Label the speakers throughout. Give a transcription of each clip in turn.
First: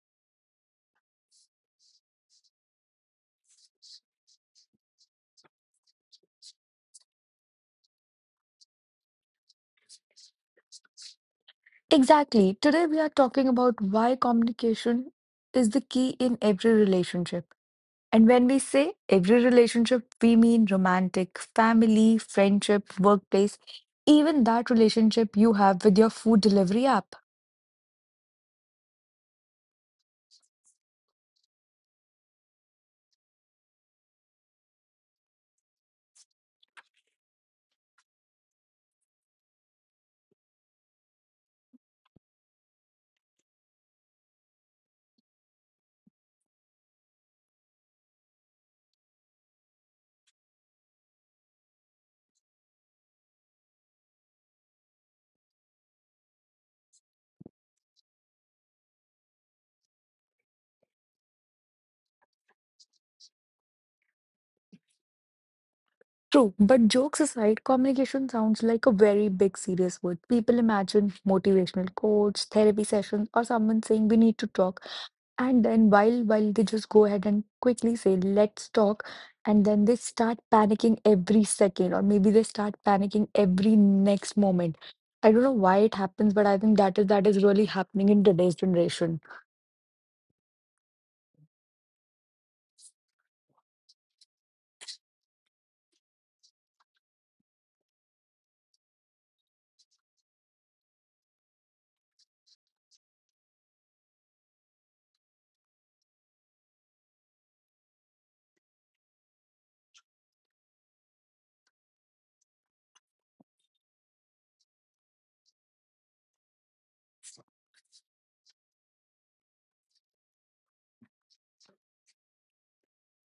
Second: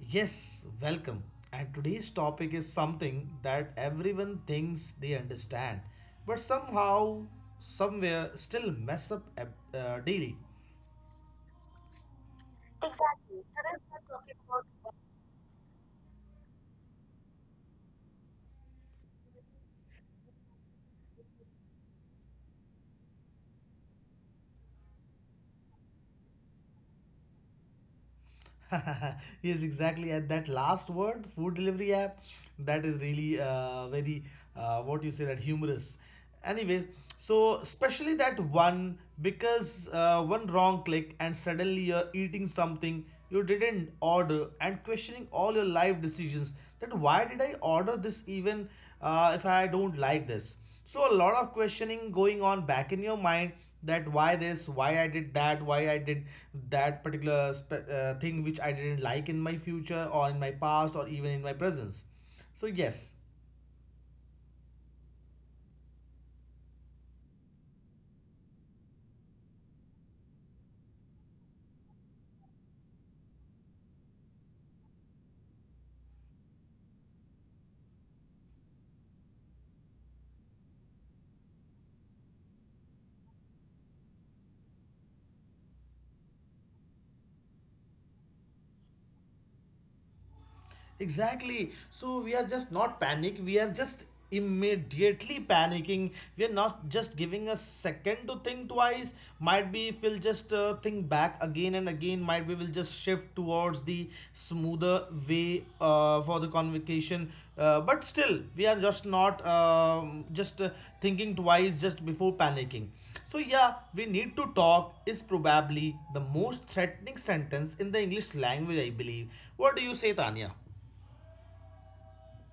Speaker 1: Yes, welcome. And today's topic is something that everyone thinks they understand, but somehow, somewhere, still mess up daily.
Speaker 2: Exactly. Today, we are talking about why communication is the key in every relationship. And when we say every relationship, we mean romantic, family, friendship, workplace, even that relationship you have with your food delivery app.
Speaker 1: Yes, exactly, at that last word, food delivery app, that is really very, what you say, that humorous. Anyways, so especially that one because one wrong click and suddenly you're eating something you didn't order and questioning all your life decisions, that why did I order this even, if I don't like this. So a lot of questioning going on back in your mind, that why this, why I did that, why I did that particular thing which I didn't like in my future or in my past or even in my presence. So yes.
Speaker 2: True, but jokes aside, communication sounds like a very big, serious word. People imagine motivational quotes, therapy sessions, or someone saying we need to talk, and then while they just go ahead and quickly say let's talk, and then they start panicking every second, or maybe they start panicking every next moment. I don't know why it happens, but I think that is really happening in today's generation.
Speaker 1: Exactly. So we are just not panic. We are just immediately panicking. We are not just giving a second to think twice. Might be if we'll just think back again and again. Might be we'll just shift towards the smoother way for the convocation. But still, we are just not just thinking twice just before panicking. So yeah, we need to talk is probably the most threatening sentence in the English language, I believe. What do you say, Tanya?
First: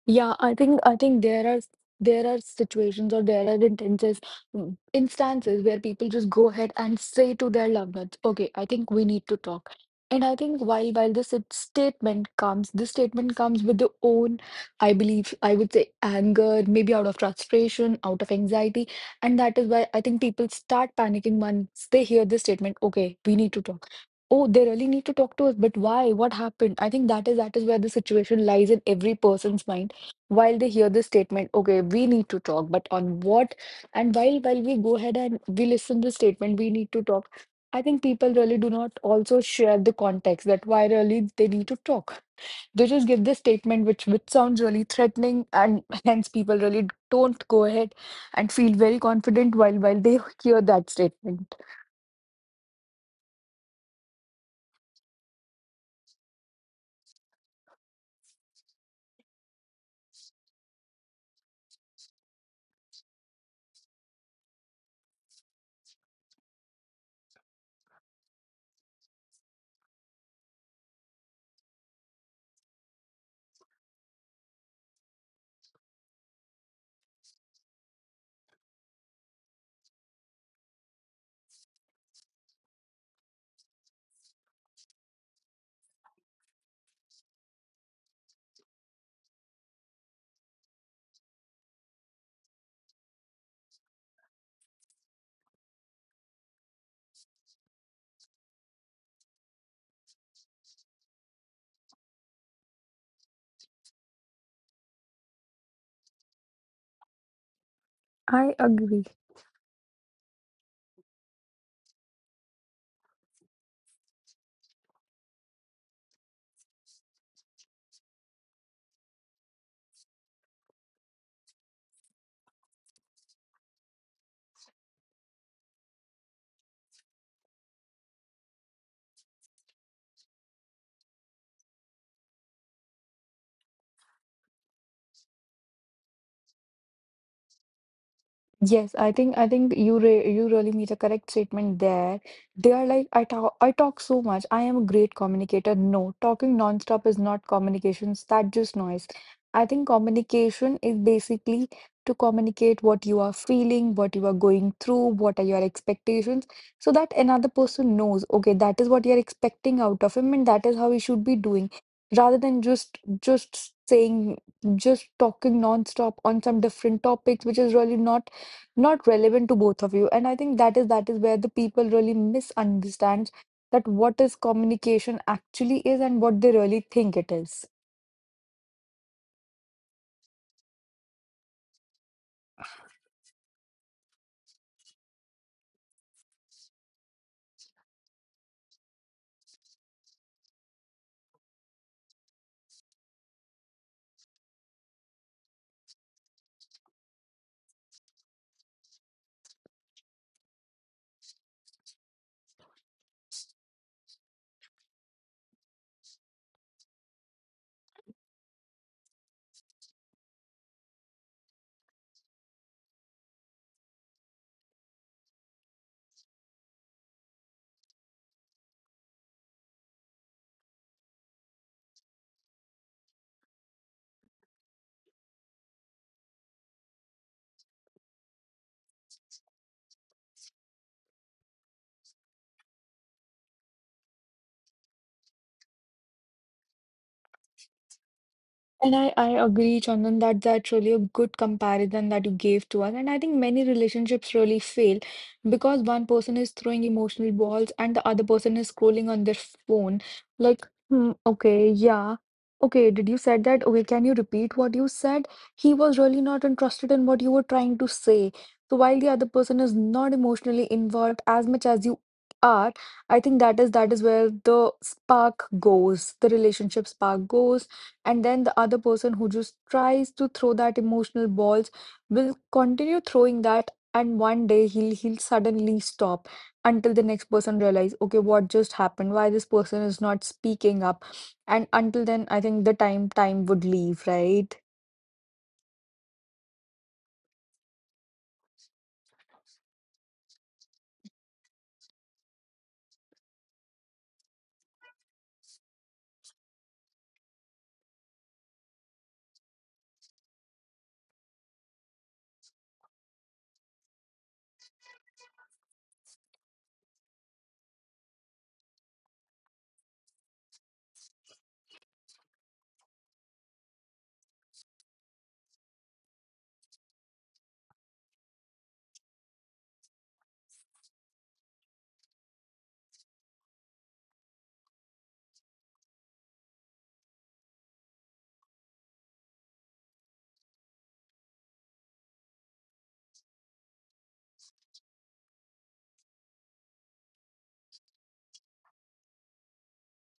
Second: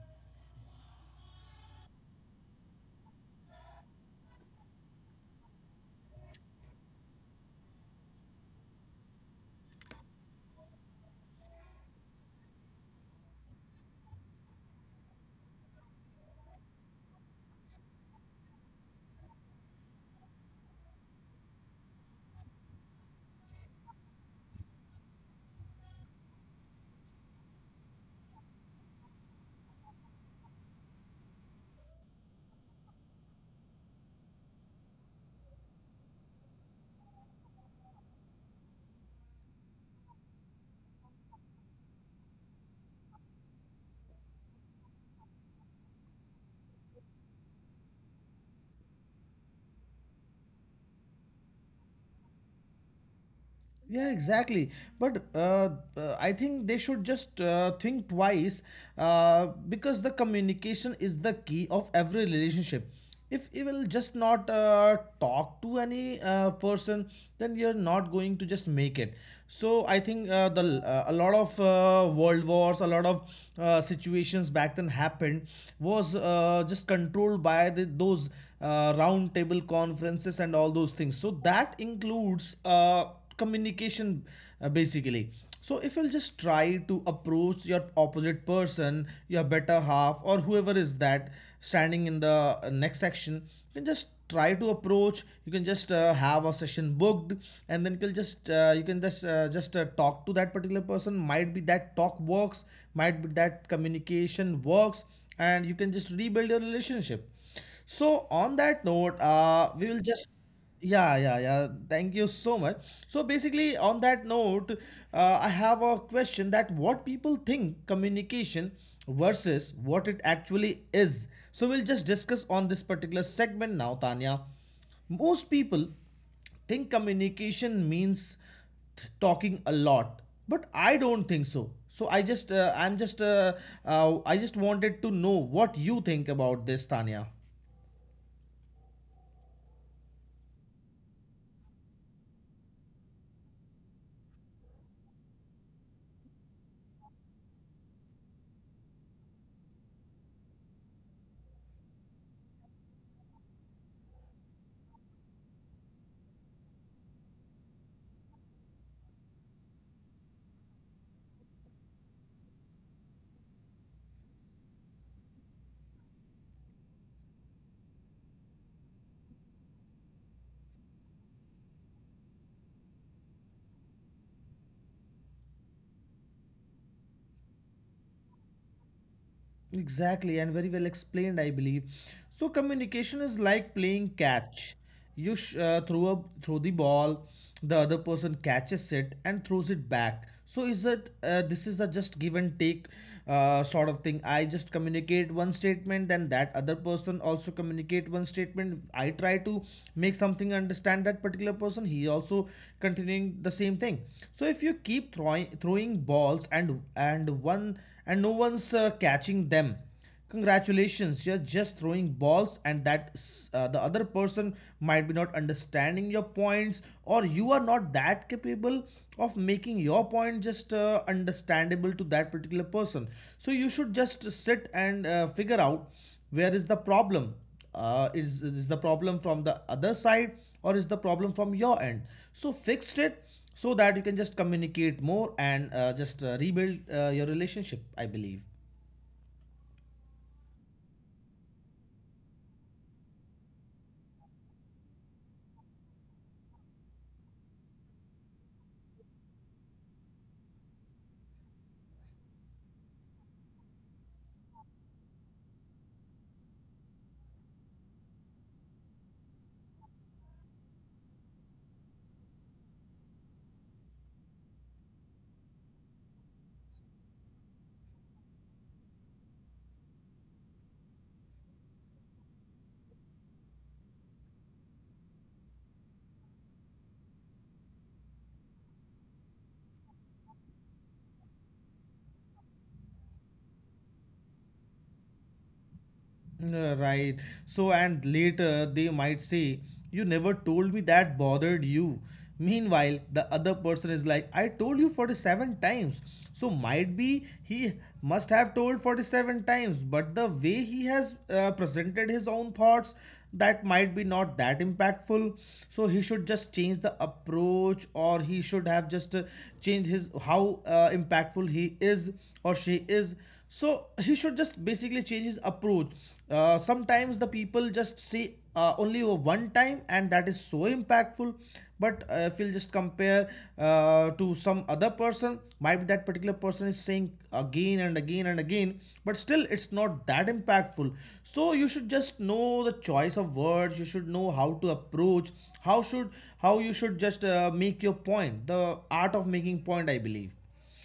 Speaker 2: Yeah, I think there are situations or there are instances instances where people just go ahead and say to their loved ones, "Okay, I think we need to talk." And I think while this statement comes with the own, I believe, I would say anger, maybe out of frustration, out of anxiety, and that is why I think people start panicking once they hear this statement, "Okay, we need to talk." Oh, they really need to talk to us, but why? What happened? I think that is where the situation lies in every person's mind while they hear this statement, "Okay, we need to talk, but on what?" And while we go ahead and we listen the statement, "We need to talk," I think people really do not also share the context that why really they need to talk. They just give this statement, which sounds really threatening, and hence people really don't go ahead and feel very confident while they hear that statement.
Speaker 1: Yeah, exactly. But I think they should just think twice because the communication is the key of every relationship. If you will just not talk to any person, then you're not going to just make it. So I think the a lot of world wars, a lot of situations back then happened was just controlled by the, those round table conferences and all those things. So that includes. Communication, basically. So if you'll just try to approach your opposite person, your better half, or whoever is that standing in the next section, you can just try to approach, you can just have a session booked, and then you can just talk to that particular person. Might be that talk works, might be that communication works, and you can just rebuild your relationship. So on
Speaker 2: I
Speaker 1: that note,
Speaker 2: agree.
Speaker 1: we will just. Yeah, yeah, yeah. Thank you so much. So basically, on that note, I have a question that what people think communication versus what it actually is. So we'll just discuss on this particular segment now, Tanya. Most people think communication means talking a lot, but I don't think so. So I just, I'm just, I just wanted to know what you think about this, Tanya.
Speaker 2: Yes, I think you really made a correct statement there. They are like, I talk so much. I am a great communicator." No, talking nonstop is not communications. That just noise. I think communication is basically to communicate what you are feeling, what you are going through, what are your expectations, so that another person knows, okay, that is what you're expecting out of him, and that is how he should be doing, rather than just talking nonstop on some different topics which is really not not relevant to both of you. And I think that is where the people really misunderstand that what is communication actually is and what they really think it is.
Speaker 1: Exactly, and very well explained, I believe. So communication is like playing catch. You throw the ball, the other person catches it and throws it back. So is it, this is a just give and take sort of thing? I just communicate one statement, then that other person also communicate one statement. I try to make something understand that particular person. He also continuing the same thing. So if you keep throwing balls and one and no one's catching them. Congratulations, you're just throwing balls, and that, the other person might be not understanding your points, or you are not that capable of making your point just understandable to that particular person. So you should just sit and figure out where is the problem. Is the problem from the other side, or is the problem from your end? So fix it so that you can just communicate more and just rebuild your relationship, I believe.
Speaker 2: And I agree, Chandan, that that's really a good comparison that you gave to us. And I think many relationships really fail because one person is throwing emotional balls and the other person is scrolling on their phone. Like, hmm, okay, yeah. Okay, did you said that? Okay, can you repeat what you said? He was really not interested in what you were trying to say. So while the other person is not emotionally involved as much as you are, I think that is where the spark goes, the relationship spark goes, and then the other person who just tries to throw that emotional balls will continue throwing that, and one day he'll suddenly stop until the next person realize, "Okay, what just happened? Why this person is not speaking up?" And until then, I think the time would leave, right?
Speaker 1: Right. So, and later they might say, you never told me that bothered you. Meanwhile, the other person is like, I told you 47 times. So, might be he must have told 47 times, but the way he has presented his own thoughts, that might be not that impactful. So, he should just change the approach, or he should have just changed his how impactful he is or she is. So he should just basically change his approach. Sometimes the people just say only one time and that is so impactful, but if you'll just compare to some other person, might be that particular person is saying again and again and again, but still it's not that impactful. So you should just know the choice of words, you should know how to approach, how should how you should just make your point, the art of making point, I believe.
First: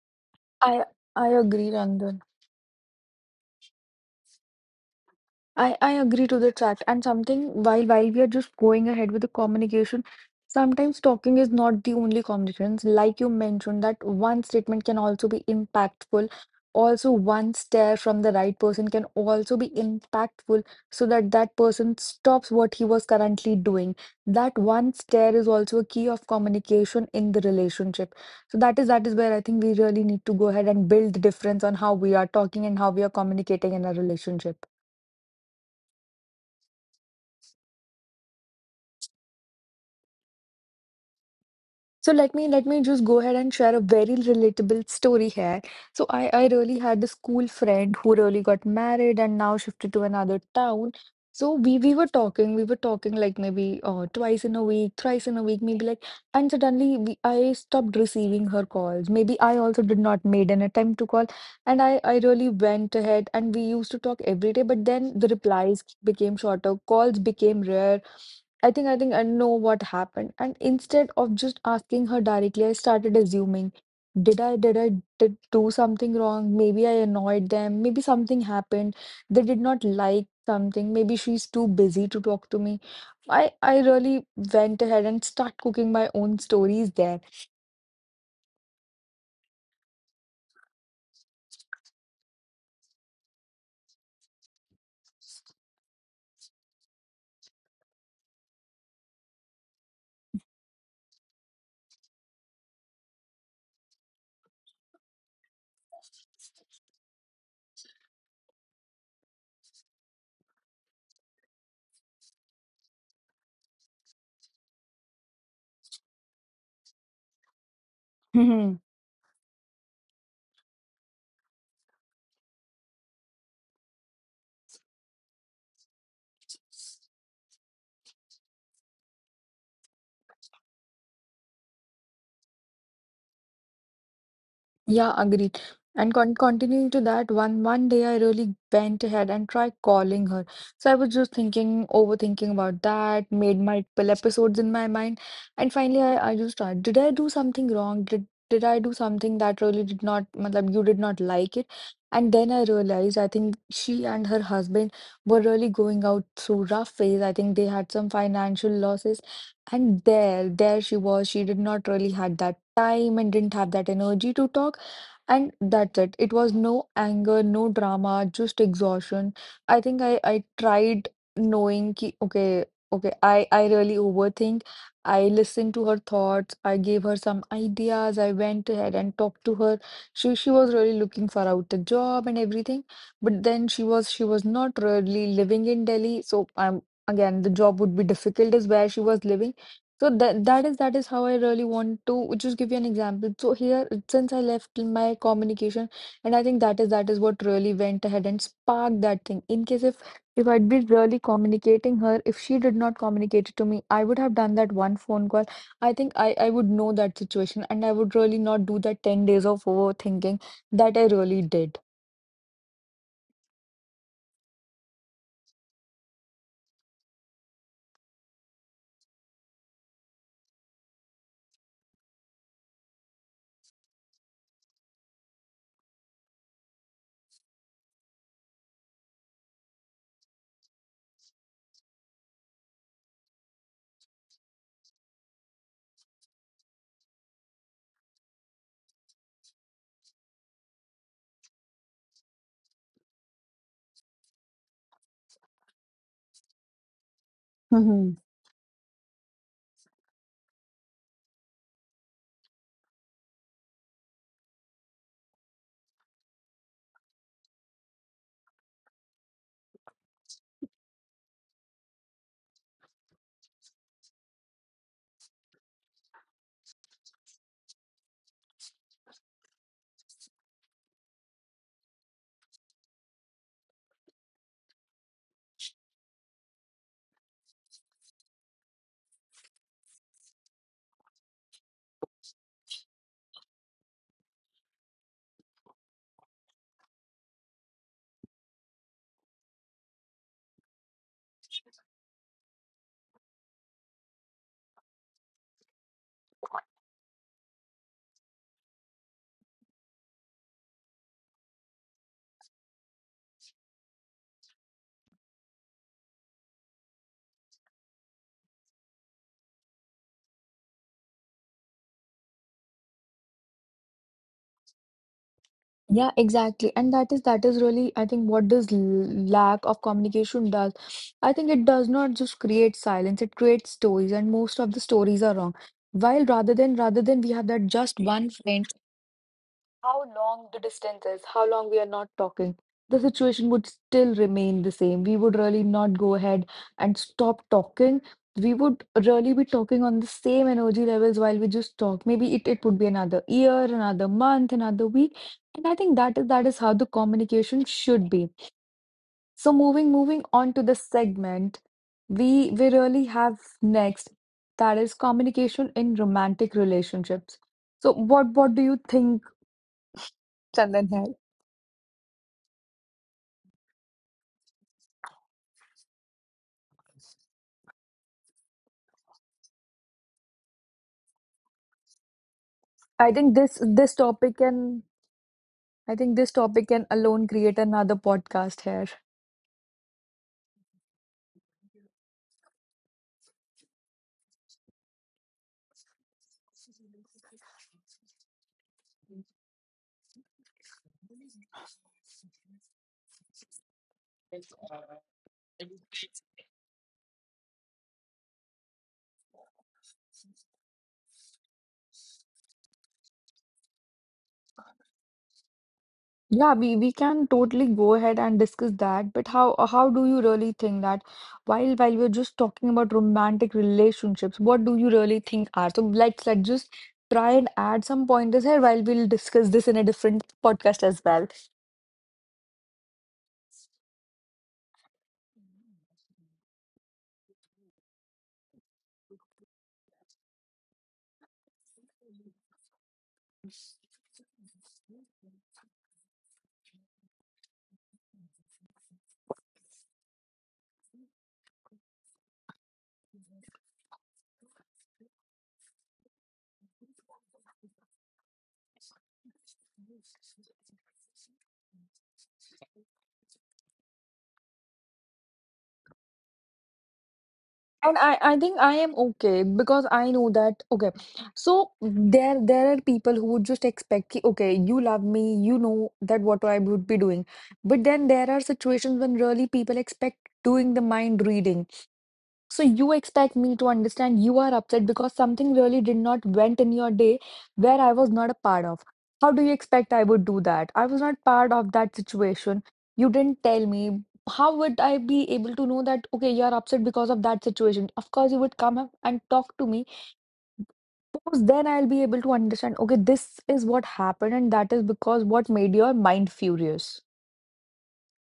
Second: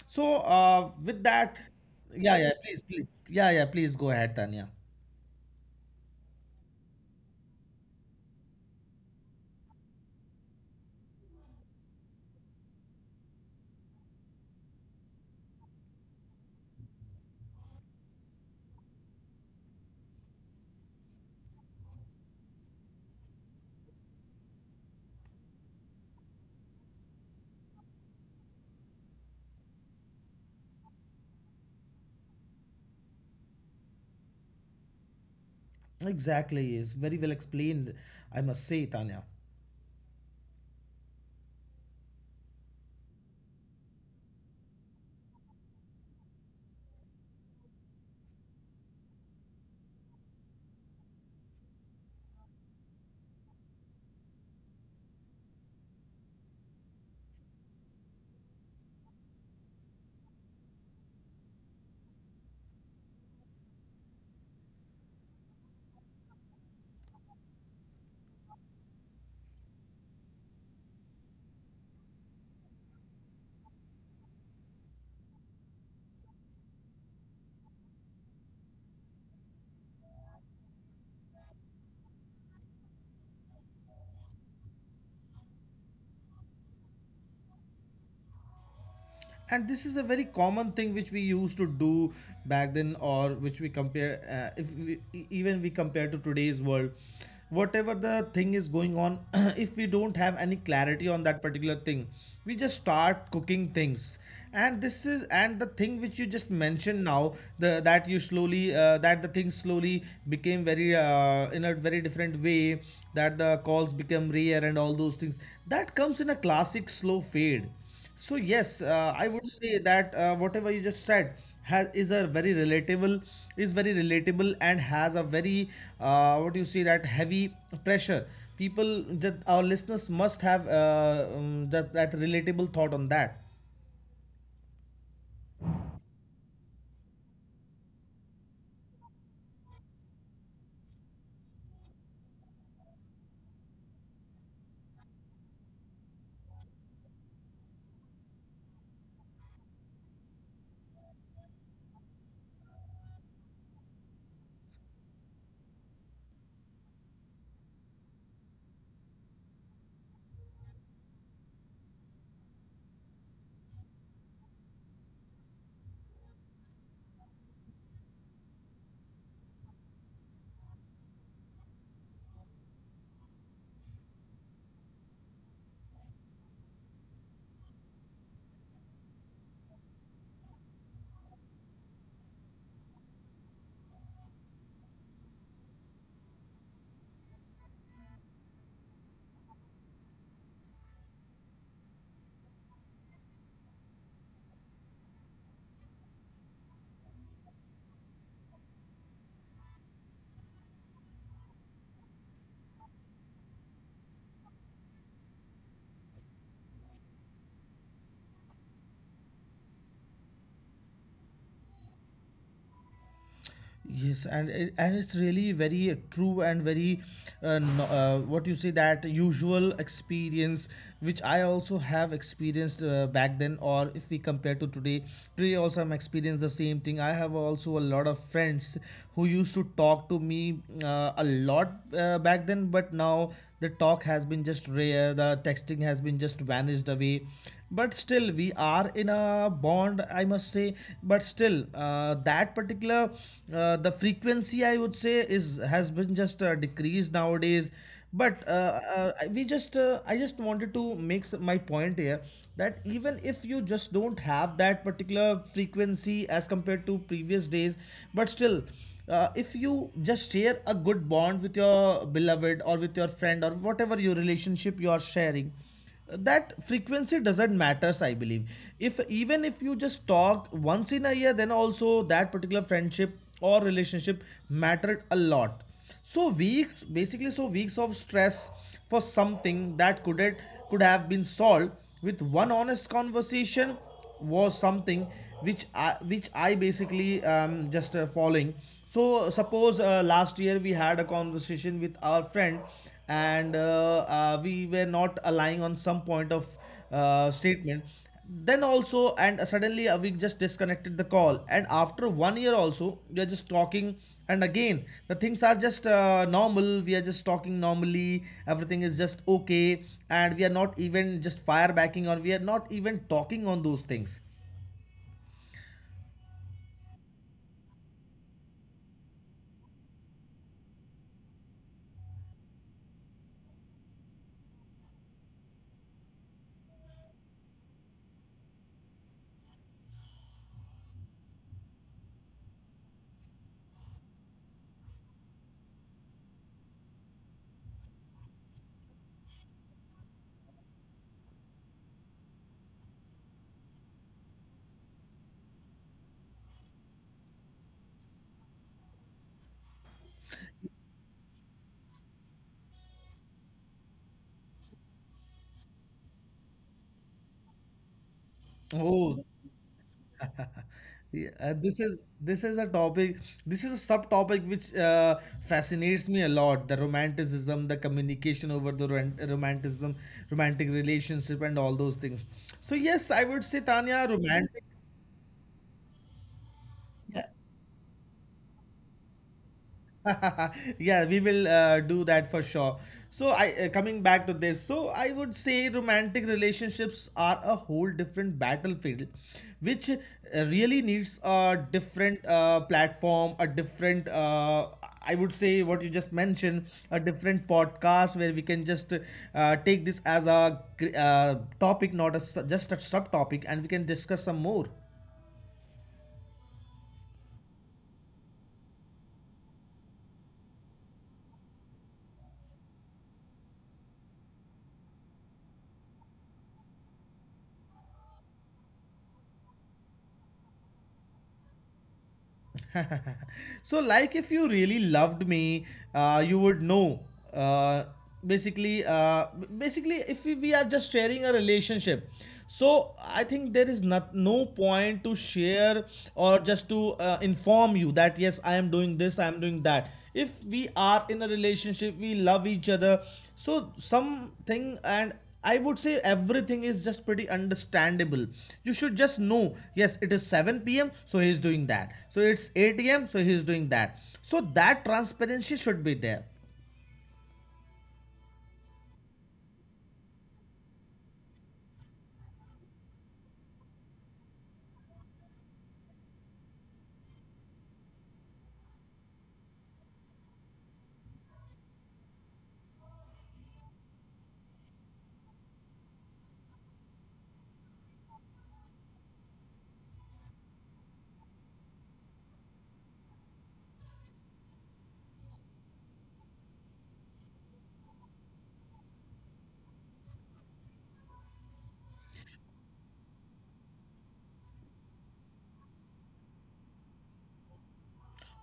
Speaker 1: so
Speaker 2: I
Speaker 1: uh, with
Speaker 2: I
Speaker 1: that
Speaker 2: agree, Rangan.
Speaker 1: Yeah, yeah, please, please. Yeah, yeah, please go ahead, Tanya.
Speaker 2: I agree to the chat, and something while we are just going ahead with the communication, sometimes talking is not the only communications. Like you mentioned, that one statement can also be impactful. Also, one stare from the right person can also be impactful, so that that person stops what he was currently doing. That one stare is also a key of communication in the relationship. So that is where I think we really need to go ahead and build the difference on how we are talking and how we are communicating in a relationship.
Speaker 1: Exactly, is very well explained, I must say, Tanya.
Speaker 2: So let me just go ahead and share a very relatable story here. So I really had a school friend who really got married and now shifted to another town. So we were talking like maybe twice in a week, thrice in a week, maybe like, and suddenly I stopped receiving her calls. Maybe I also did not made an attempt to call, and I really went ahead and we used to talk every day. But then the replies became shorter, calls became rare, I think I know what happened. And instead of just asking her directly, I started assuming, did I did I did do something wrong? Maybe I annoyed them. Maybe something happened. They did not like something. Maybe she's too busy to talk to me. I really went ahead and start cooking my own stories there.
Speaker 1: And this is a very common thing which we used to do back then, or which we compare, if we, e- even we compare to today's world, whatever the thing is going on, if we don't have any clarity on that particular thing, we just start cooking things. And this is, and the thing which you just mentioned now, the that you slowly, that the thing slowly became very, in a very different way, that the calls become rare and all those things, that comes in a classic slow fade. So yes, I would say that whatever you just said has, is a very relatable, is very relatable, and has a very, what do you say, that heavy pressure. People, that our listeners must have, that that relatable thought on that.
Speaker 2: Yeah, agreed. And continuing to that, one day I really went ahead and tried calling her. So I was just thinking, overthinking about that, made multiple episodes in my mind, and finally, I just tried. Did I do something wrong? Did I do something that really did not, matlab, you did not like it? And then I realized I think she and her husband were really going out through rough phase. I think they had some financial losses, and there she was. She did not really had that time and didn't have that energy to talk, and that's it. It was no anger, no drama, just exhaustion. I think I tried knowing ki, okay, okay, I really overthink. I listened to her thoughts. I gave her some ideas. I went ahead and talked to her. She was really looking for out a job and everything. But then she was not really living in Delhi. So again the job would be difficult is where she was living. So that is how I really want to just give you an example. So here, since I left my communication, and I think that is what really went ahead and sparked that thing. In case if I'd been really communicating her, if she did not communicate it to me, I would have done that one phone call. I think I would know that situation, and I would really not do that 10 days of overthinking that I really did.
Speaker 1: Yes, and it, and it's really very true and very, no, what you say, that usual experience, which I also have experienced back then, or if we compare to today, today also I'm experienced the same thing. I have also a lot of friends who used to talk to me a lot back then, but now the talk has been just rare, the texting has been just vanished away, but still we are in a bond, I must say. But still, that particular, the frequency, I would say, is has been just decreased nowadays. But uh, uh, I- we just uh, i just wanted to make my point here that even if you just don't have that particular frequency as compared to previous days, but still, if you just share a good bond with your beloved or with your friend or whatever your relationship you are sharing, that frequency doesn't matters, I believe. If even if you just talk once in a year, then also that particular friendship or relationship mattered a lot. So weeks, basically, so weeks of stress for something that could it, could have been solved with one honest conversation, was something which I basically just following. So suppose last year we had a conversation with our friend, and we were not aligning on some point of statement. Then also, and suddenly a just disconnected the call, and after 1 year also we are just talking, and again the things are just normal, we are just talking normally, everything is just okay, and we are not even just fire backing or we are not even talking on those things.
Speaker 2: Yeah, exactly. And that is really, I think, what does lack of communication does. I think it does not just create silence, it creates stories, and most of the stories are wrong. While rather than we have that just one friend, how long the distance is, how long we are not talking, the situation would still remain the same. We would really not go ahead and stop talking. We would really be talking on the same energy levels while we just talk. Maybe it, it would be another year, another month, another week. And I think that is how the communication should be. So moving on to the segment, we really have next, that is communication in romantic relationships. So what do you
Speaker 1: Oh.
Speaker 2: think, Chandan here?
Speaker 1: Yeah, this is a topic. This is a subtopic which fascinates me a lot. The romanticism, the communication over the romanticism, romantic relationship, and all those things. So yes,
Speaker 2: I
Speaker 1: I
Speaker 2: think
Speaker 1: would say,
Speaker 2: this
Speaker 1: Tanya,
Speaker 2: topic
Speaker 1: romantic.
Speaker 2: can I think this topic can
Speaker 1: Yeah.
Speaker 2: alone create another podcast here.
Speaker 1: Yeah, we will do that for sure. So i uh, coming back to this, so I would say romantic relationships are a whole different battlefield, which, really needs a different platform, a different, I would say, what you just mentioned, a different podcast where we can just take this as a topic, not a, just a subtopic, and we can discuss some more.
Speaker 2: Yeah, we can totally go ahead and discuss that, but how do you really think that while we're just talking about romantic relationships, what do you really think are? So like let's just try and add some pointers here while we'll discuss this in a different podcast as well.
Speaker 1: So like if you really loved me, you would know, uh, basically uh, basically if we are just sharing a relationship, so I think there is not no point to share or just to inform you that yes I am doing this, I am doing that. If we are in a relationship, we love each other, so something, and I would say everything is just pretty understandable. You should just know, yes, it is 7 p.m., so he is doing that. So it's 8 a.m., so he is doing that. So that transparency should be there.
Speaker 2: And I think I am okay because I know that okay. So there are people who would just expect ki, okay, you love me, you know that what I would be doing. But then there are situations when really people expect doing the mind reading. So you expect me to understand you are upset because something really did not went in your day where I was not a part of. How do you expect I would do that? I was not part of that situation. You didn't tell me. How would I be able to know that, okay, you're upset because of that situation? Of course, you would come up and talk to me because then I'll be able to understand, okay, this is what happened and that is because what made your mind furious.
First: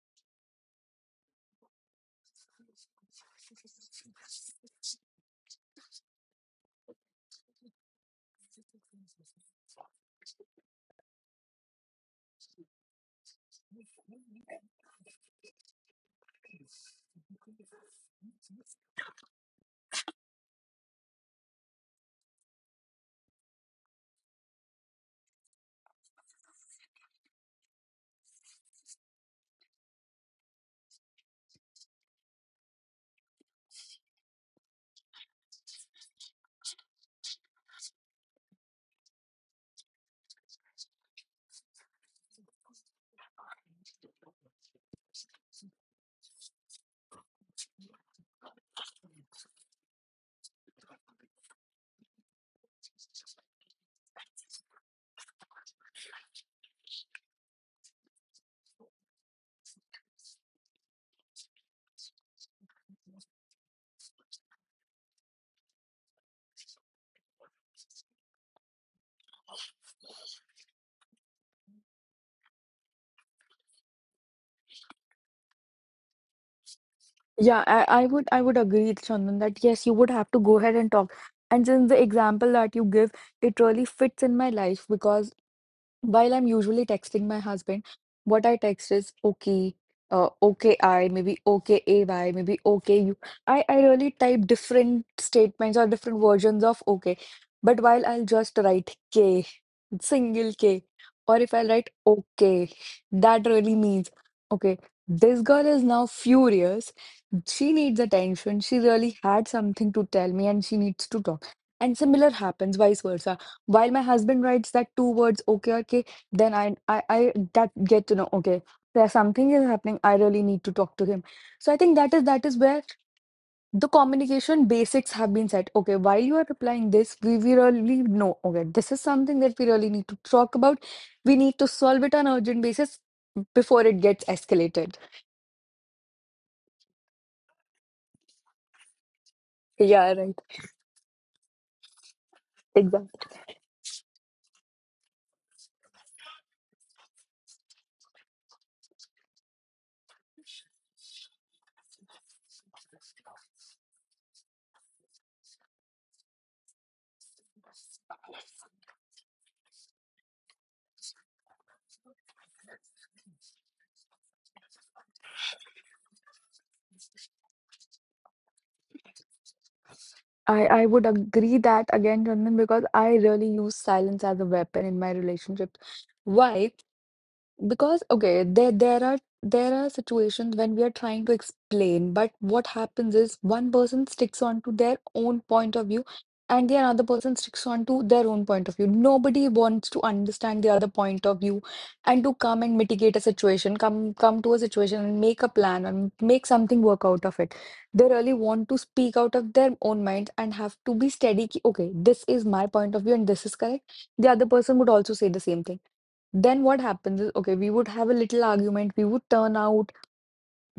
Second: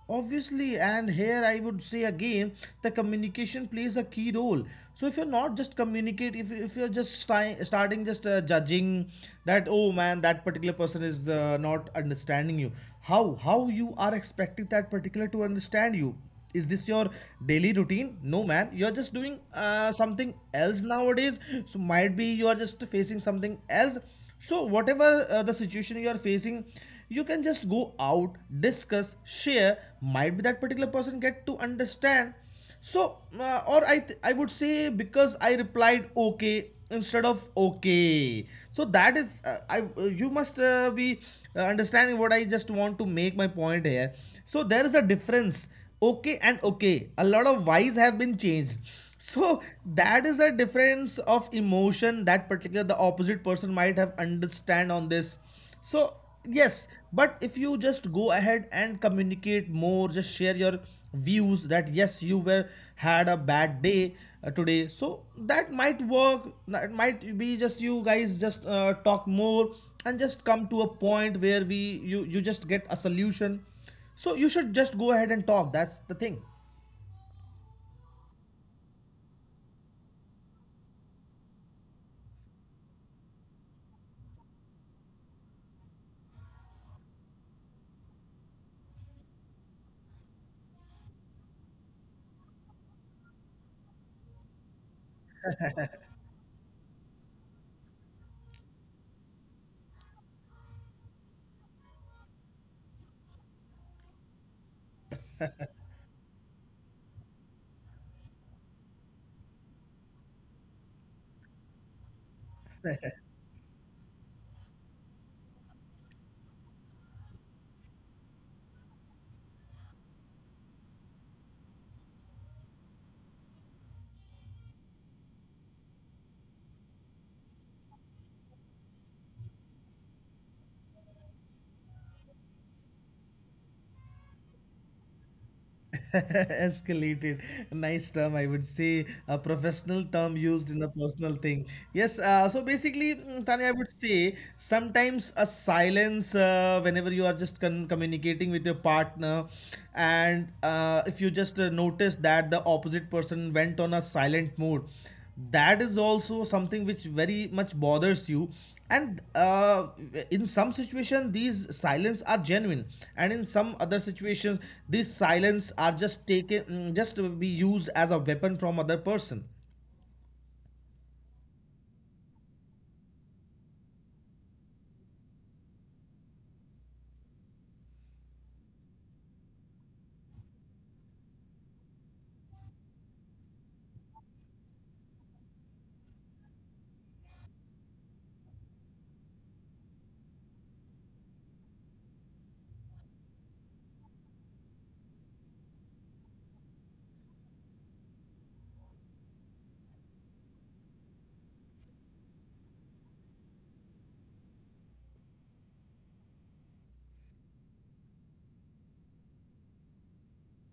Speaker 1: Obviously, and here I would say again, the communication plays a key role. So if you're not just communicate, if you're just starting just judging that, oh man, that particular person is not understanding you. How you are expecting that particular to understand you? Is this your daily routine? No man, you're just doing something else nowadays. So might be you are just facing something else. So whatever the situation you are facing, you can just go out, discuss, share. Might be that particular person get to understand. So or I would say, because I replied okay instead of okay. So that is I you must be understanding what I just want to make my point here. So there is a difference. Okay and okay, a lot of whys have been changed. So that is a difference of emotion that particular the opposite person might have understand on this. so, yes, but if you just go ahead and communicate more, just share your views that yes, you were had a bad day today. So that might work. That might be just you guys just talk more and just come to a point where we you you just get a solution. So you should just go ahead and talk. That's the thing.
Speaker 2: Yeah, I would agree, Chandan, that yes, you would have to go ahead and talk. And since the example that you give, it really fits in my life because while I'm usually texting my husband, what I text is okay, okay I, maybe okay AY, maybe okay you. I really type different statements or different versions of okay. But while I'll just write K, single K, or if I write okay, that really means okay, this girl is now furious. She needs attention. She really had something to tell me and she needs to talk. And similar happens vice versa. While my husband writes that two words, okay, okay, then I that get to know, okay, there's something is happening. I really need to talk to him. So I think that is where the communication basics have been set. Okay, while you are replying this, we really know, okay, this is something that we really need to talk about. We need to solve it on urgent basis before it gets escalated.
Speaker 1: Escalated. Nice term, I would say. A professional
Speaker 2: Yeah,
Speaker 1: term
Speaker 2: right.
Speaker 1: used in a personal thing. Yes, so basically,
Speaker 2: Exactly.
Speaker 1: Tanya, I would say sometimes a silence whenever you are just communicating with your partner, and if you just notice that the opposite person went on a silent mode, that is also something which very much bothers you. And In some situation these silence are genuine, and in some other situations these silence are just taken, just to be used as a weapon from other person.
Speaker 2: I would agree that again, Randan, because I really use silence as a weapon in my relationship. Why? Because okay, there are situations when we are trying to explain, but what happens is one person sticks on to their own point of view and the another person sticks on to their own point of view. Nobody wants to understand the other point of view and to come and mitigate a situation, come to a situation and make a plan and make something work out of it. They really want to speak out of their own mind and have to be steady. Ki, okay, this is my point of view and this is correct. The other person would also say the same thing then what happens is, okay, we would have a little argument, we would turn out,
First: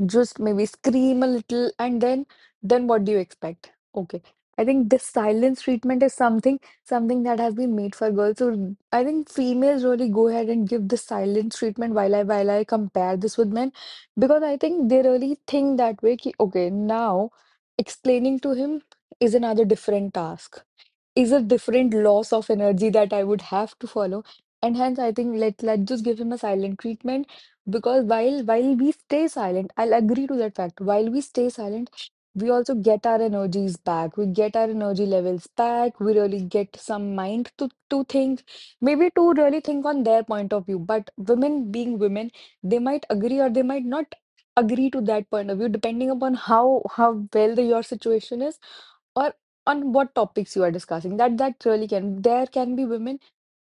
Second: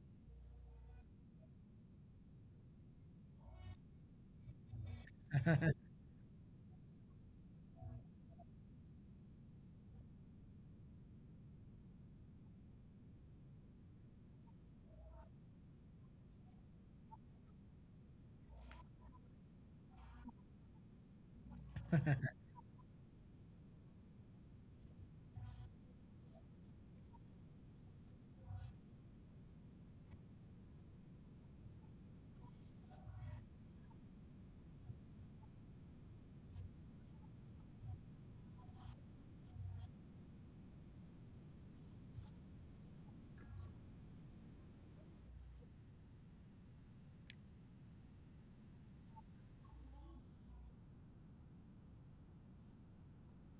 Speaker 2: just maybe scream a little, and then what do you expect? Okay. I think this silence treatment is something that has been made for girls. So I think females really go ahead and give the silence treatment while I compare this with men because I think they really think that way ki, okay, now explaining to him is another different task is a different loss of energy that I would have to follow. And hence, I think let's just give him a silent treatment because while we stay silent, I'll agree to that fact. While we stay silent, we also get our energies back. We get our energy levels back. We really get some mind to think, maybe to really think on their point of view. But women being women, they might agree or they might not agree to that point of view, depending upon how well the, your situation is or on what topics you are discussing that that really can there can be women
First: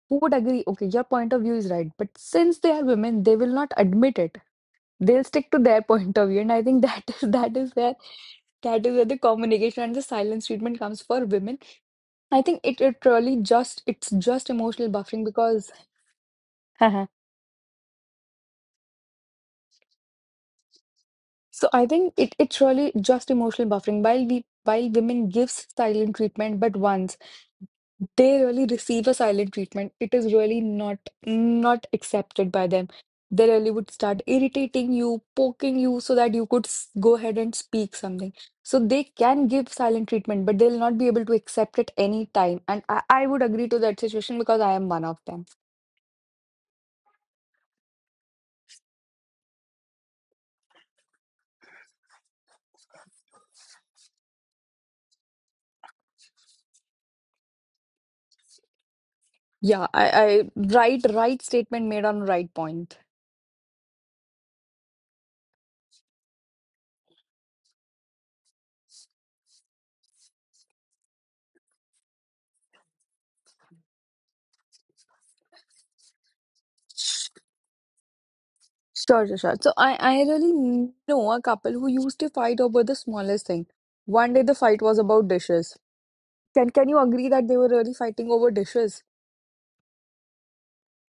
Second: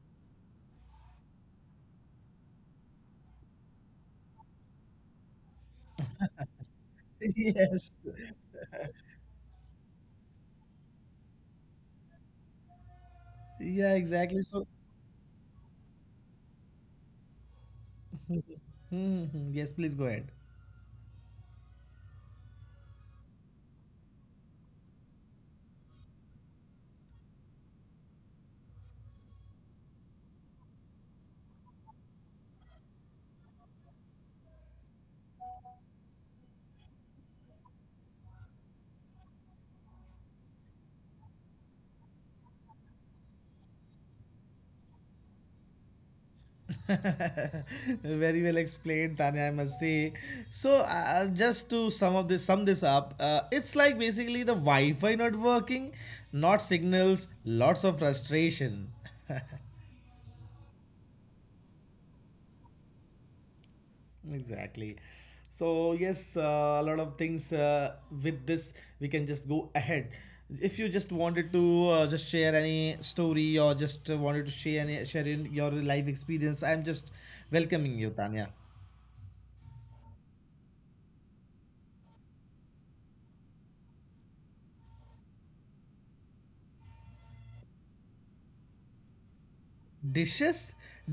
Speaker 2: who would agree okay your point of view is right but since they are women they will not admit it they'll stick to their point of view and I think that is that is
Speaker 1: Yes.
Speaker 2: where that is where the communication and the silence treatment comes for women. I think it, it really just
Speaker 1: Yeah,
Speaker 2: it's
Speaker 1: exactly,
Speaker 2: just
Speaker 1: so
Speaker 2: emotional buffering because
Speaker 1: Mhm. Yes, please go ahead.
Speaker 2: So I think it's really just emotional buffering. While women gives silent treatment, but once they really receive a silent treatment, it is really not accepted by them. They really would start irritating you, poking you, so that you could go ahead and speak something. So they can give silent treatment, but they'll not be able to accept it any time. And I would agree to that situation because I am one of them.
Speaker 1: Very well explained, Tanya, I must say. So, just to sum up this, sum this up, it's like basically the Wi-Fi not working, not signals, lots of frustration.
Speaker 2: Yeah, I right statement made on right point.
Speaker 1: Exactly. So yes, a lot of things with this we can just go ahead. If you just wanted to just share any story or just wanted to share any share in your life experience, I'm just welcoming you, Tanya.
Speaker 2: Sure, sure, sure. So I really know a couple who used to fight over the smallest thing. One day the fight was about dishes. Can you agree that they were really fighting over dishes?
Speaker 1: Dishes.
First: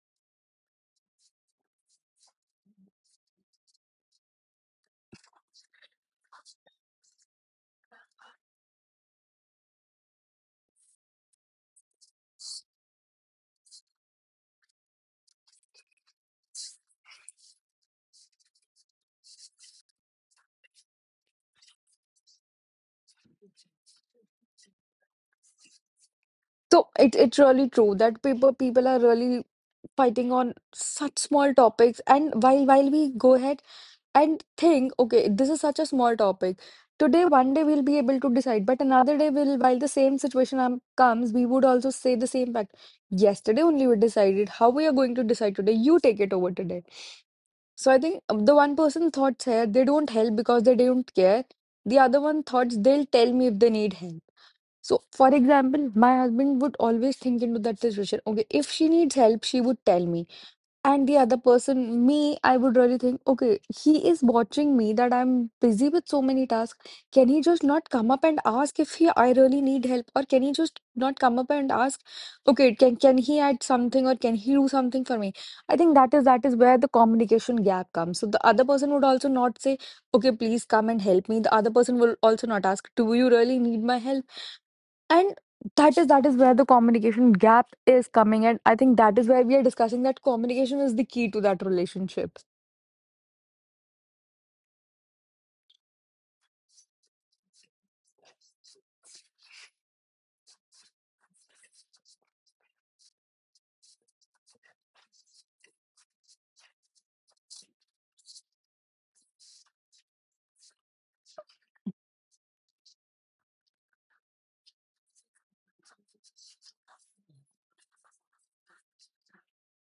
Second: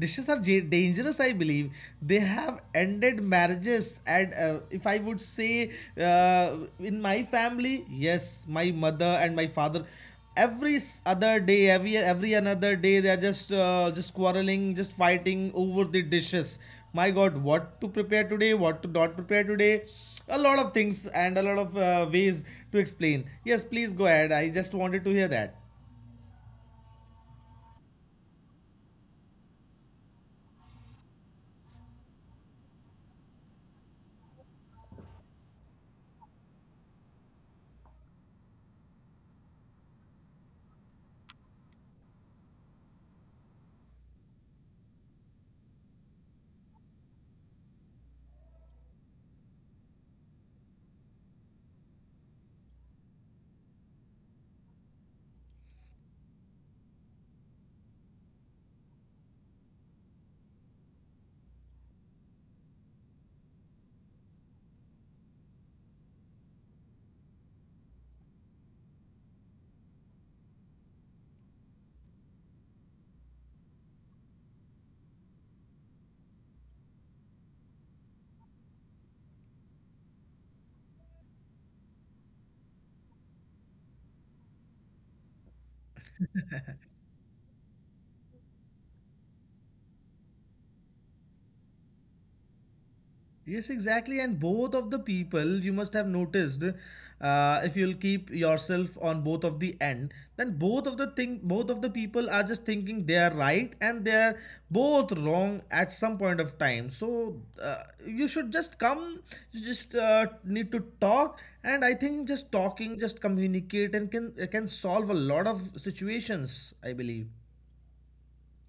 Speaker 1: Dishes are dangerous, I believe. They have ended marriages, and if I would say, in my family, yes, my mother and my father, other day, every another day, they are just quarreling, just fighting over the dishes. My god, what to prepare today, what to not prepare today. A lot of things and a lot of ways to explain. Yes, please go ahead, I just wanted to hear that.
Speaker 2: So it it's really true that people are really fighting on such small topics. And while we go ahead and think, okay, this is such a small topic. Today, one day we'll be able to decide, but another day will, while the same situation comes, we would also say the same fact. Yesterday only we decided how we are going to decide today. You take it over today. So I think the one person thoughts here they don't help because they don't care. The other one thoughts they'll tell me if they need help. So for example, my husband would always think into that situation. Okay, if she needs help, she would tell me. And the other person, me, I would really think, okay, he is watching me that I'm busy with so many tasks. Can he just not come up and ask if he I really need help? Or can he just not come up and ask, okay, can he add something or can he do something for me? I think that is where the communication gap comes. So the other person would also not say, okay, please come and help me. The other person will also not ask, do you really need my help? And that is where the communication gap is coming and I think that is where we are discussing that communication is the key to that relationship.
Speaker 1: Yes, exactly. And both of the people, you must have noticed, if you'll keep yourself on both of the end, then both of the thing, both of the people are just thinking they are right and they are both wrong at some point of time. So you should just come, you just need to talk, and I think just talking, just communicate, and can solve a lot of situations. I believe.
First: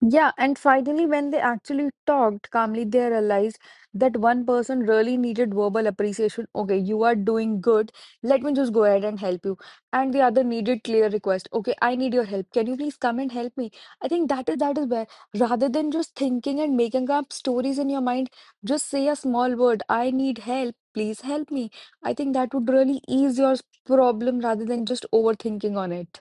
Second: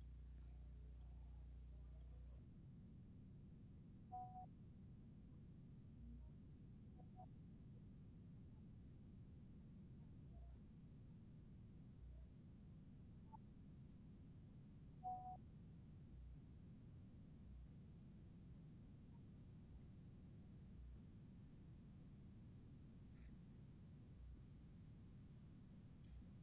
Speaker 2: Yeah, and finally, when they actually talked calmly, they realized that one person really needed verbal appreciation. Okay, you are doing good. Let me just go ahead and help you. And the other needed clear request. Okay, I need your help. Can you please come and help me? I think that is where rather than just thinking and making up stories in your mind, just say a small word. I need help. Please help me. I think that would really ease your problem rather than just overthinking on it.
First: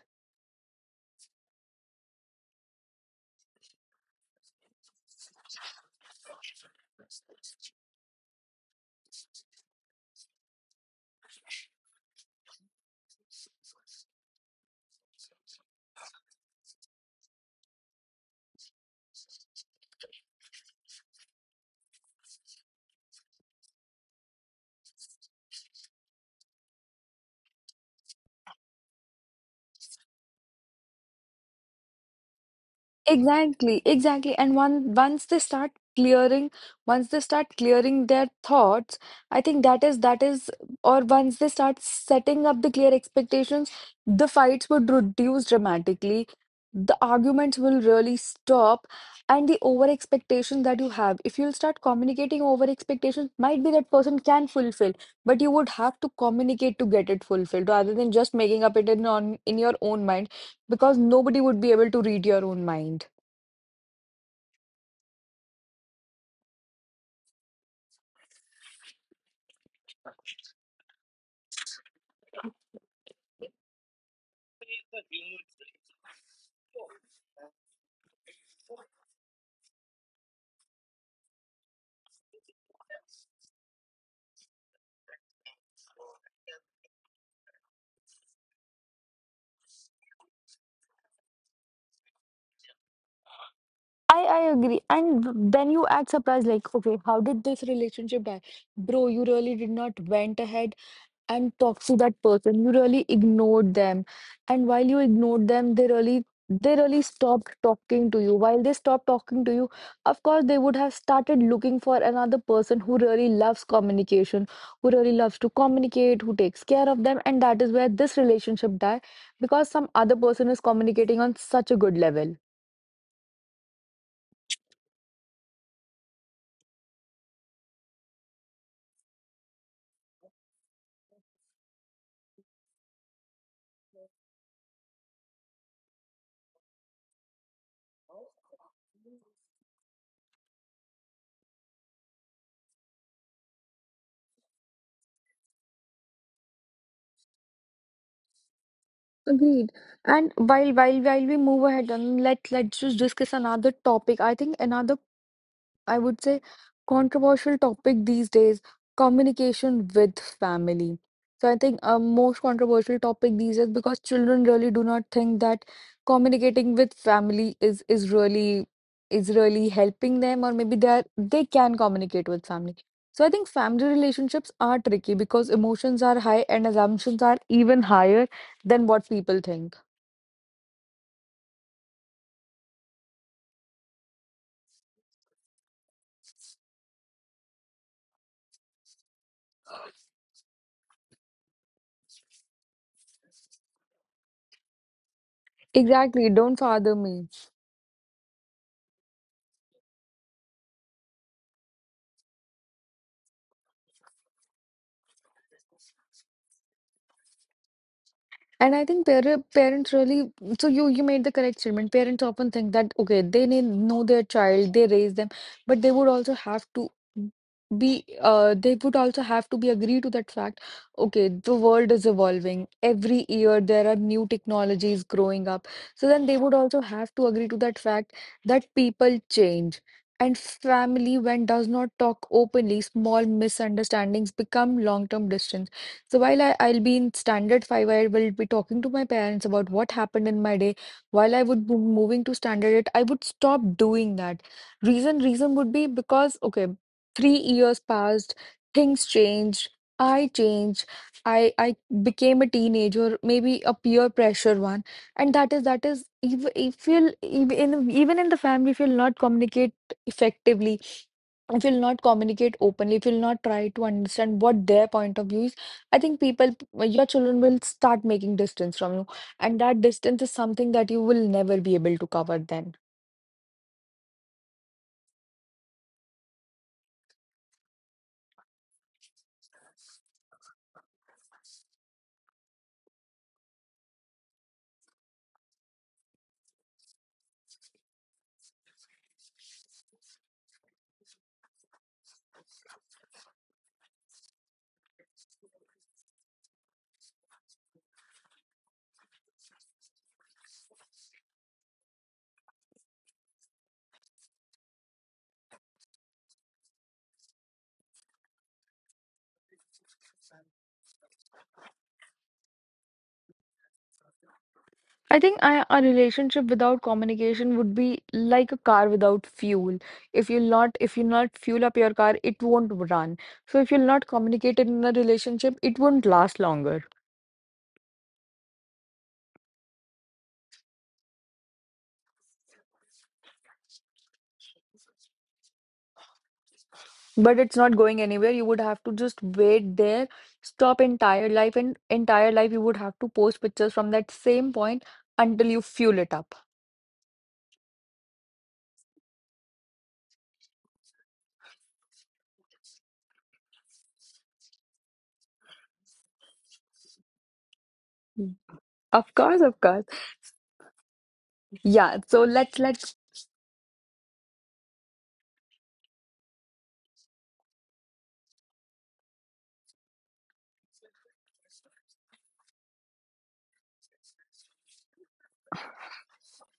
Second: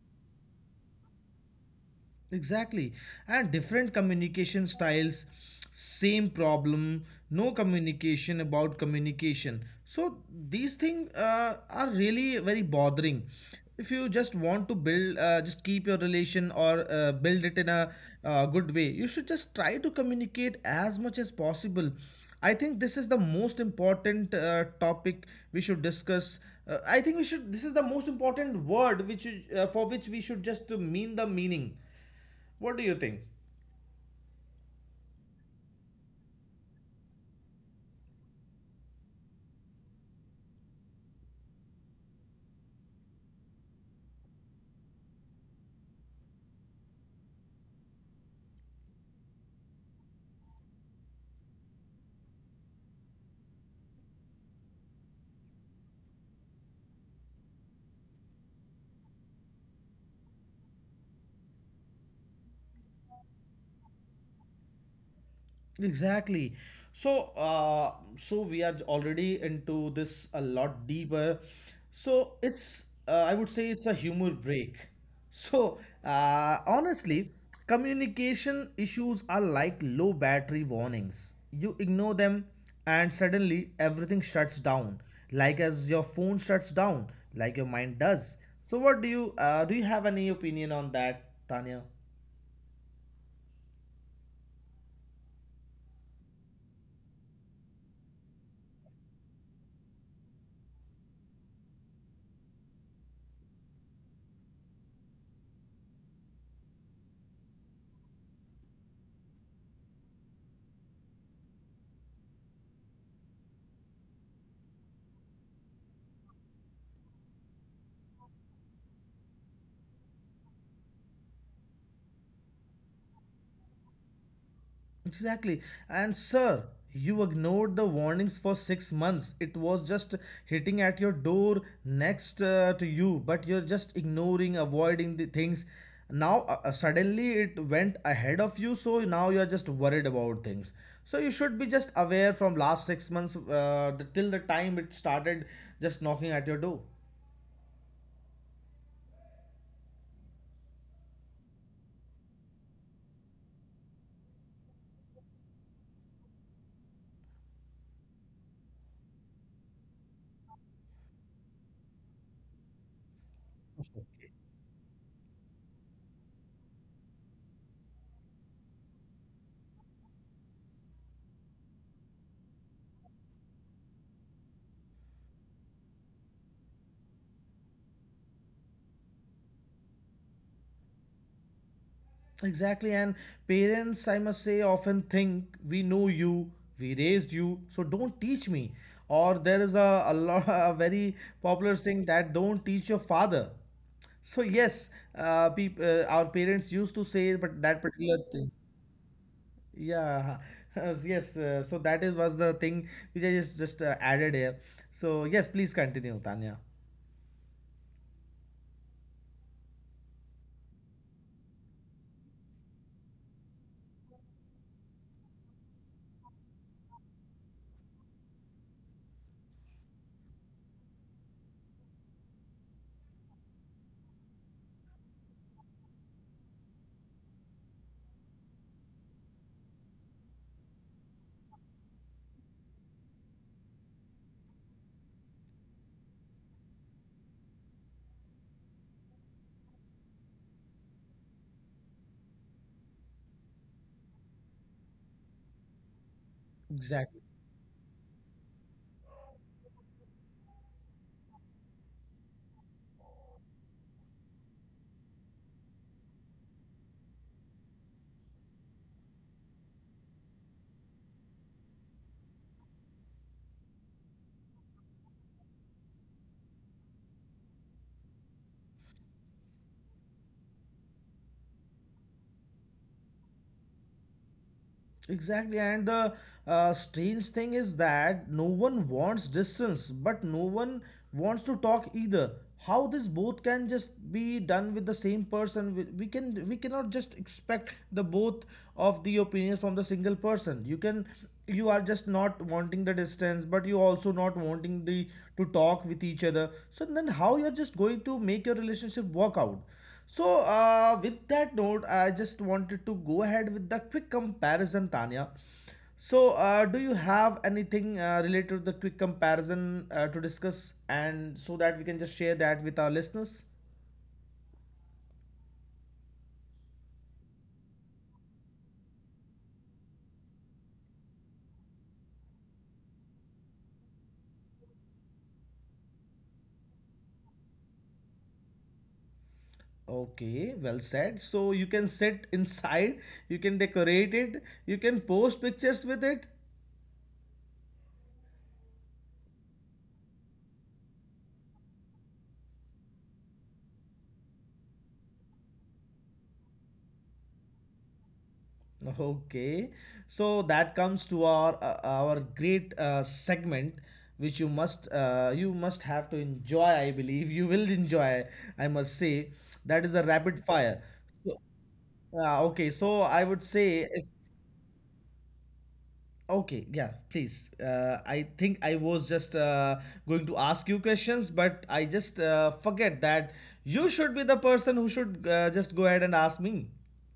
Speaker 1: Exactly. And different communication styles, same problem, no communication about communication. So these things are really very bothering. If you just want to build, just keep your relation or build it in a good way, you should just try to communicate as much as possible. I think this is the most important topic we should discuss. I think we should. This is the most important word which for which we should just mean the meaning. What do you think?
Speaker 2: Exactly, exactly. And one once they start clearing, once they start clearing their thoughts, I think or once they start setting up the clear expectations, the fights would reduce dramatically. The arguments will really stop, and the over expectation that you have, if you'll start communicating over expectations, might be that person can fulfill, but you would have to communicate to get it fulfilled rather than just making up it in on in your own mind because nobody would be able to read your own mind.
Speaker 1: Exactly. So, so we are already into this a lot deeper. So it's, I would say it's a humor break. So, honestly, communication issues are like low battery warnings. You ignore them, and suddenly everything shuts down. Like as your phone shuts down, like your mind does. So, what do you, do you have any opinion on that, Tanya?
Speaker 2: I agree. And then you act surprised, like, okay, how did this relationship die? Bro, you really did not went ahead and talk to that person. You really ignored them. And while you ignored them, they really stopped talking to you. While they stopped talking to you, of course they would have started looking for another person who really loves communication, who really loves to communicate, who takes care of them, and that is where this relationship die because some other person is communicating on such a good level.
Speaker 1: Exactly. And sir, you ignored the warnings for 6 months. It was just hitting at your door next to you, but you're just ignoring, avoiding the things. Now, suddenly it went ahead of you, so now you're just worried about things. So you should be just aware from last 6 months, till the time it started just knocking at your door.
Speaker 2: Agreed. And while we move ahead and let's just discuss another topic. I think another I would say controversial topic these days, communication with family. So I think a most controversial topic these days because children really do not think that communicating with family is really helping them or maybe they are, they can communicate with family. So I think family relationships are tricky because emotions are high and assumptions are even higher than what people think.
Speaker 1: Exactly, and parents, I must say, often think we know you, we raised you, so don't teach me. Or there is lot, a very popular saying that don't teach your father. So yes,
Speaker 2: Exactly,
Speaker 1: our
Speaker 2: don't
Speaker 1: parents
Speaker 2: father
Speaker 1: used to
Speaker 2: me.
Speaker 1: say, but that particular thing, yeah, yes. So that is was the thing which I just added here. So yes, please continue, Tanya.
Speaker 2: And I think parents really, so you made the correct statement. Parents often think that okay, they know their child, they raise them, but they would also have to be agree to that fact. Okay, the world is evolving. Every year there are new technologies growing up. So then they would also have to agree to that fact that people change. And family, when does not talk openly, small misunderstandings become long-term distance. So while I'll be in standard five, I will be talking to my parents about what happened in my day. While I would be moving to standard eight, I would stop doing that. Reason, reason would be because, okay, 3 years
Speaker 1: Exactly.
Speaker 2: passed, things changed, I changed, I became a teenager, maybe a peer pressure one. And that is if you'll even in the family, if you'll not communicate effectively if you'll not communicate openly, if you'll not try to understand what their point of view is, I think people, your children will start making distance from you, and that distance is something that you will never be able to cover then.
Speaker 1: Exactly, and the strange thing is that no one wants distance, but no one wants to talk either. How this both can just be done with the same person? We can we cannot just expect the both of the opinions from the single person. You can you are just not wanting the distance, but you also not wanting the to talk with each other. So then how you're just going to make your relationship work out? So, with that note, I just wanted to go ahead with the quick comparison, Tanya. So, do you have anything related to the quick comparison to discuss, and so that we can just share that with our listeners?
Speaker 2: I think a relationship without communication would be like a car without fuel. If you not fuel up your car, it won't run. So if you'll not communicate in a relationship, it won't last longer.
Speaker 1: Okay, well said. So, you can sit inside, you can decorate it, you can post pictures with it.
Speaker 2: But it's not going anywhere. You would have to just wait there, stop entire life, and entire life you would have to post pictures from that same point until you fuel it up.
Speaker 1: Okay, so that comes to our great segment, which you must have to enjoy. I believe you will enjoy.
Speaker 2: Mm.
Speaker 1: I must say
Speaker 2: Of course,
Speaker 1: that
Speaker 2: of
Speaker 1: is a
Speaker 2: course.
Speaker 1: rapid fire. So,
Speaker 2: Yeah,
Speaker 1: okay,
Speaker 2: so
Speaker 1: so
Speaker 2: let's
Speaker 1: I would
Speaker 2: let's
Speaker 1: say if okay, yeah, please. I think I was just going to ask you questions, but I just forget that you should be the person who should just go ahead and ask me.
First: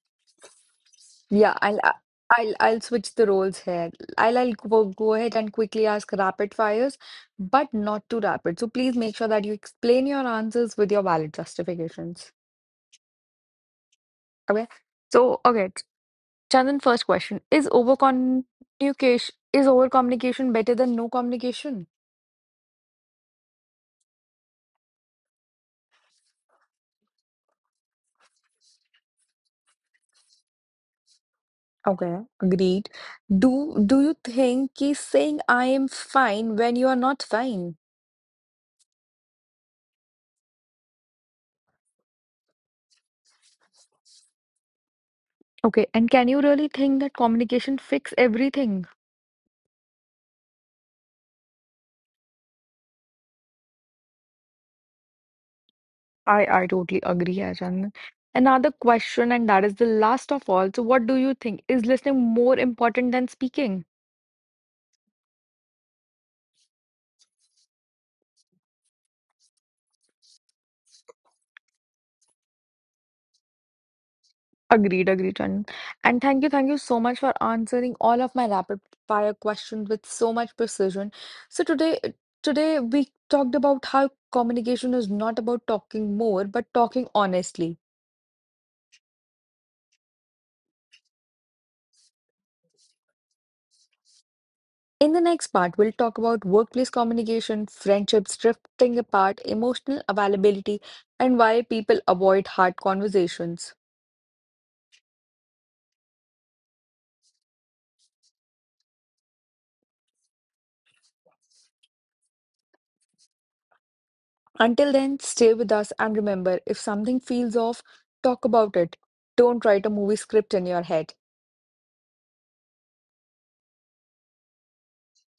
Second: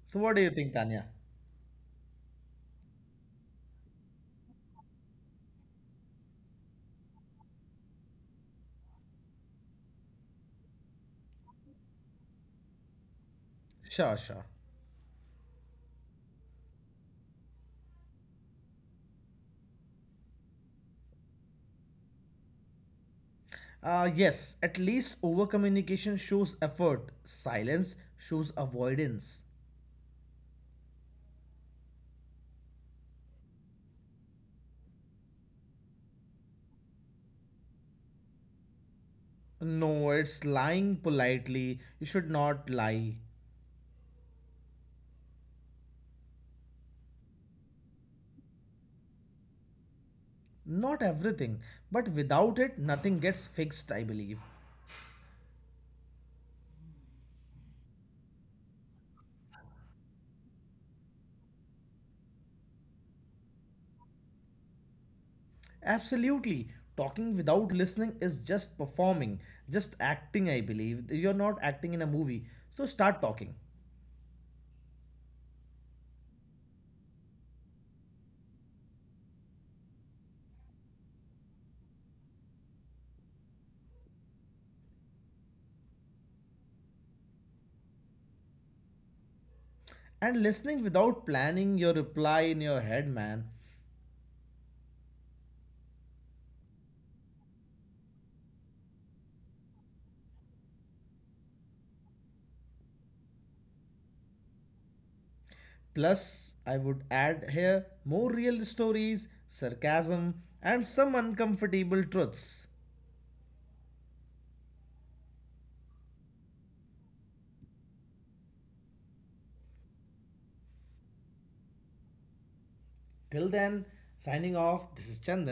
Speaker 1: So what do you think, Tanya?
Speaker 2: yeah, I'll I- I'll switch the roles here. I'll go ahead and quickly ask rapid fires, but not too rapid. So please make sure that you explain your answers with your valid justifications.
Speaker 1: Sure,
Speaker 2: Okay.
Speaker 1: sure.
Speaker 2: So okay, Chandan, first question. Is over communication better than no communication?
Speaker 1: Yes, at least over communication shows effort, silence shows avoidance.
Speaker 2: Okay, agreed. Do you think he's saying I am fine when you are not fine?
Speaker 1: No, it's lying politely. You should not lie.
Speaker 2: Okay, and can you really think that communication fix everything?
Speaker 1: Not everything, but without it, nothing gets fixed, I believe.
Speaker 2: I totally agree, Achan. Another question, and that is the last of all. So, what do you think? Is listening more important than speaking?
Speaker 1: Absolutely. Talking without listening is just performing, just acting, I believe. You're not acting in a movie, so start talking.
Speaker 2: Agreed, agreed, Chan. And thank you so much for answering all of my rapid fire questions with so much precision. So today, today we talked about how communication is not about talking more, but talking honestly.
Speaker 1: And listening without planning your reply in your head, man.
Speaker 2: In the next part, we'll talk about workplace communication, friendships drifting apart, emotional availability, and why people avoid hard conversations.
Speaker 1: Plus, I would add here more real stories, sarcasm, and some uncomfortable truths.
Speaker 2: Until then, stay with us and remember if something feels off, talk about it. Don't write a movie script in your head.
Speaker 1: Till then, signing off, this is Chandan.